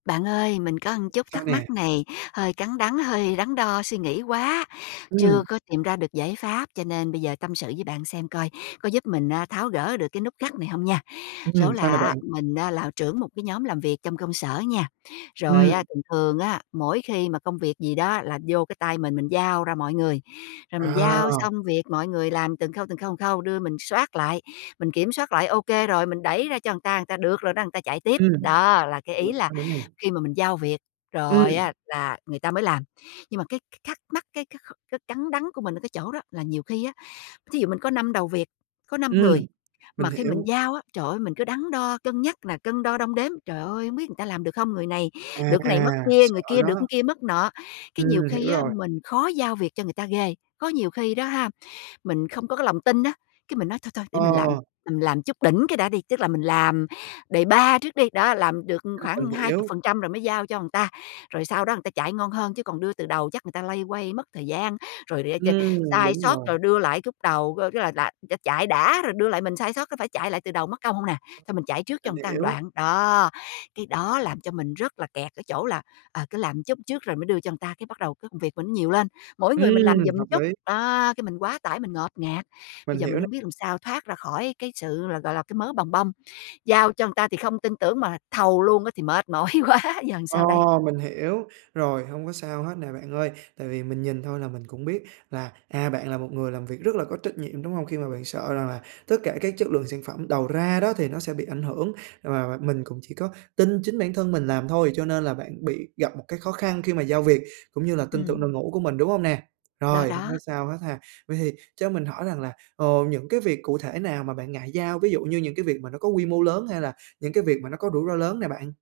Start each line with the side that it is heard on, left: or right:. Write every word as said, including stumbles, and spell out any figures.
left: Bạn ơi, mình có ừn chút
right: Sao
left: thắc
right: nè?
left: mắc này hơi cắn đắn, hơi đắn đo suy nghĩ quá,
right: Ừm.
left: chưa có tìm ra được giải pháp, cho nên bây giờ tâm sự với bạn xem coi có giúp mình á tháo gỡ được cái nút gắt này hông nha. Số
right: Ừm, sao nè
left: là á,
right: bạn?
left: mình á là trưởng một cái nhóm làm việc trong công sở nha.
right: Ừm.
left: Rồi á thường thường á, mỗi khi mà công việc gì đó là vô cái tay mình, mình giao ra mọi người. Rồi mình giao
right: À!
left: xong việc, mọi người làm từng khâu, từng khâu, từng khâu, đưa mình soát lại, mình kiểm soát lại ô kê rồi, mình đẩy ra cho ừn ta, ừn ta: "Được rồi đó", ừn ta chạy tiếp,
right: Ừm,
left: đó, là cái ý
right: rồi
left: là
right: sao nữa nè?
left: khi mà mình giao việc rồi
right: Ừm.
left: á là người ta mới làm. Nhưng mà cái c thắc mắc, cái cái kh cái cắn đắn của mình ở cái chỗ đó là nhiều khi á, thí dụ mình có năm đầu việc, có năm người,
right: Ừm, mình
left: mà khi mình
right: hiểu.
left: giao á, trời ơi, mình cứ đắn đo cân nhắc nè, cân đo đong đếm, trời ơi, hông biết ừn ta làm được không, người này
right: À,
left: được cái mất
right: à,
left: kia,
right: sợ
left: người kia được
right: đó.
left: kia mất nọ. Cái nhiều
right: Ừm,
left: khi
right: hiểu
left: á,
right: rồi.
left: mình khó giao việc cho người ta ghê. Có nhiều khi đó ha, mình không có cái lòng tin á, cái mình nói: "Thôi, thôi, để mình làm", là
right: Ờ.
left: mình làm chút đỉnh cái đã đi, tức là mình làm đề-pa trước đi, đó, làm được
right: Ừm, mình
left: khoảng hai chục
right: hiểu.
left: phần trăm rồi mới giao cho ừn ta, rồi sau đó ừn ta chạy ngon hơn chứ còn đưa từ đầu chắc người ta loay hoay mất thời gian, rồi để ch
right: Ừm,
left: sai
right: đúng
left: sót,
right: rồi.
left: rồi đưa lại cúc đầu [unintelligible] tức là đã đã chạy đã rồi đưa lại mình sai sót có phải chạy lại từ đầu mất công hông nè, xong mình chạy trước cho
right: Mình
left: ừn ta một
right: hiểu.
left: đoạn. Đó, cái đó làm cho mình rất là kẹt ở chỗ là, ờ, cứ làm chút trước rồi mới đưa cho ừn ta, cái bắt đầu cái công việc mình nó nhiều lên, mỗi người mình làm
right: Ừm,
left: giùm
right: hợp
left: chút,
right: lý.
left: đó, cái mình quá tải mình ngột ngạt. Bây
right: Mình
left: giờ
right: hiểu
left: mình
right: nè.
left: hổng biết làm sao thoát ra khỏi cái sự là, gọi là, cái mớ bòng bong, giao cho ừn ta thì không tin tưởng mà thầu luôn á thì mệt mỏi quá, giờ
right: Ờ,
left: sao đây?
right: mình hiểu, rồi hông có sao hết nè bạn ơi, tại vì mình nhìn thôi là mình cũng biết là, à, bạn là một người làm việc rất là có trách nhiệm, đúng hông? Khi mà bạn sợ rằng là tất cả các chất lượng sản phẩm đầu ra đó thì nó sẽ bị ảnh hưởng và và mình cũng chỉ có tin chính bản thân mình làm thôi, cho nên là bạn bị gặp một cái khó khăn khi mà giao việc cũng như là tin tưởng
left: Ừm.
right: đội ngũ của mình, đúng hông nè?
left: Đó,
right: Rồi, không
left: đó.
right: có sao hết ha. Vậy thì cho mình hỏi rằng là, ờ, những cái việc cụ thể nào mà bạn ngại giao, ví dụ như những cái việc mà nó có quy mô lớn hay là những cái việc mà nó có rủi ro lớn nè bạn?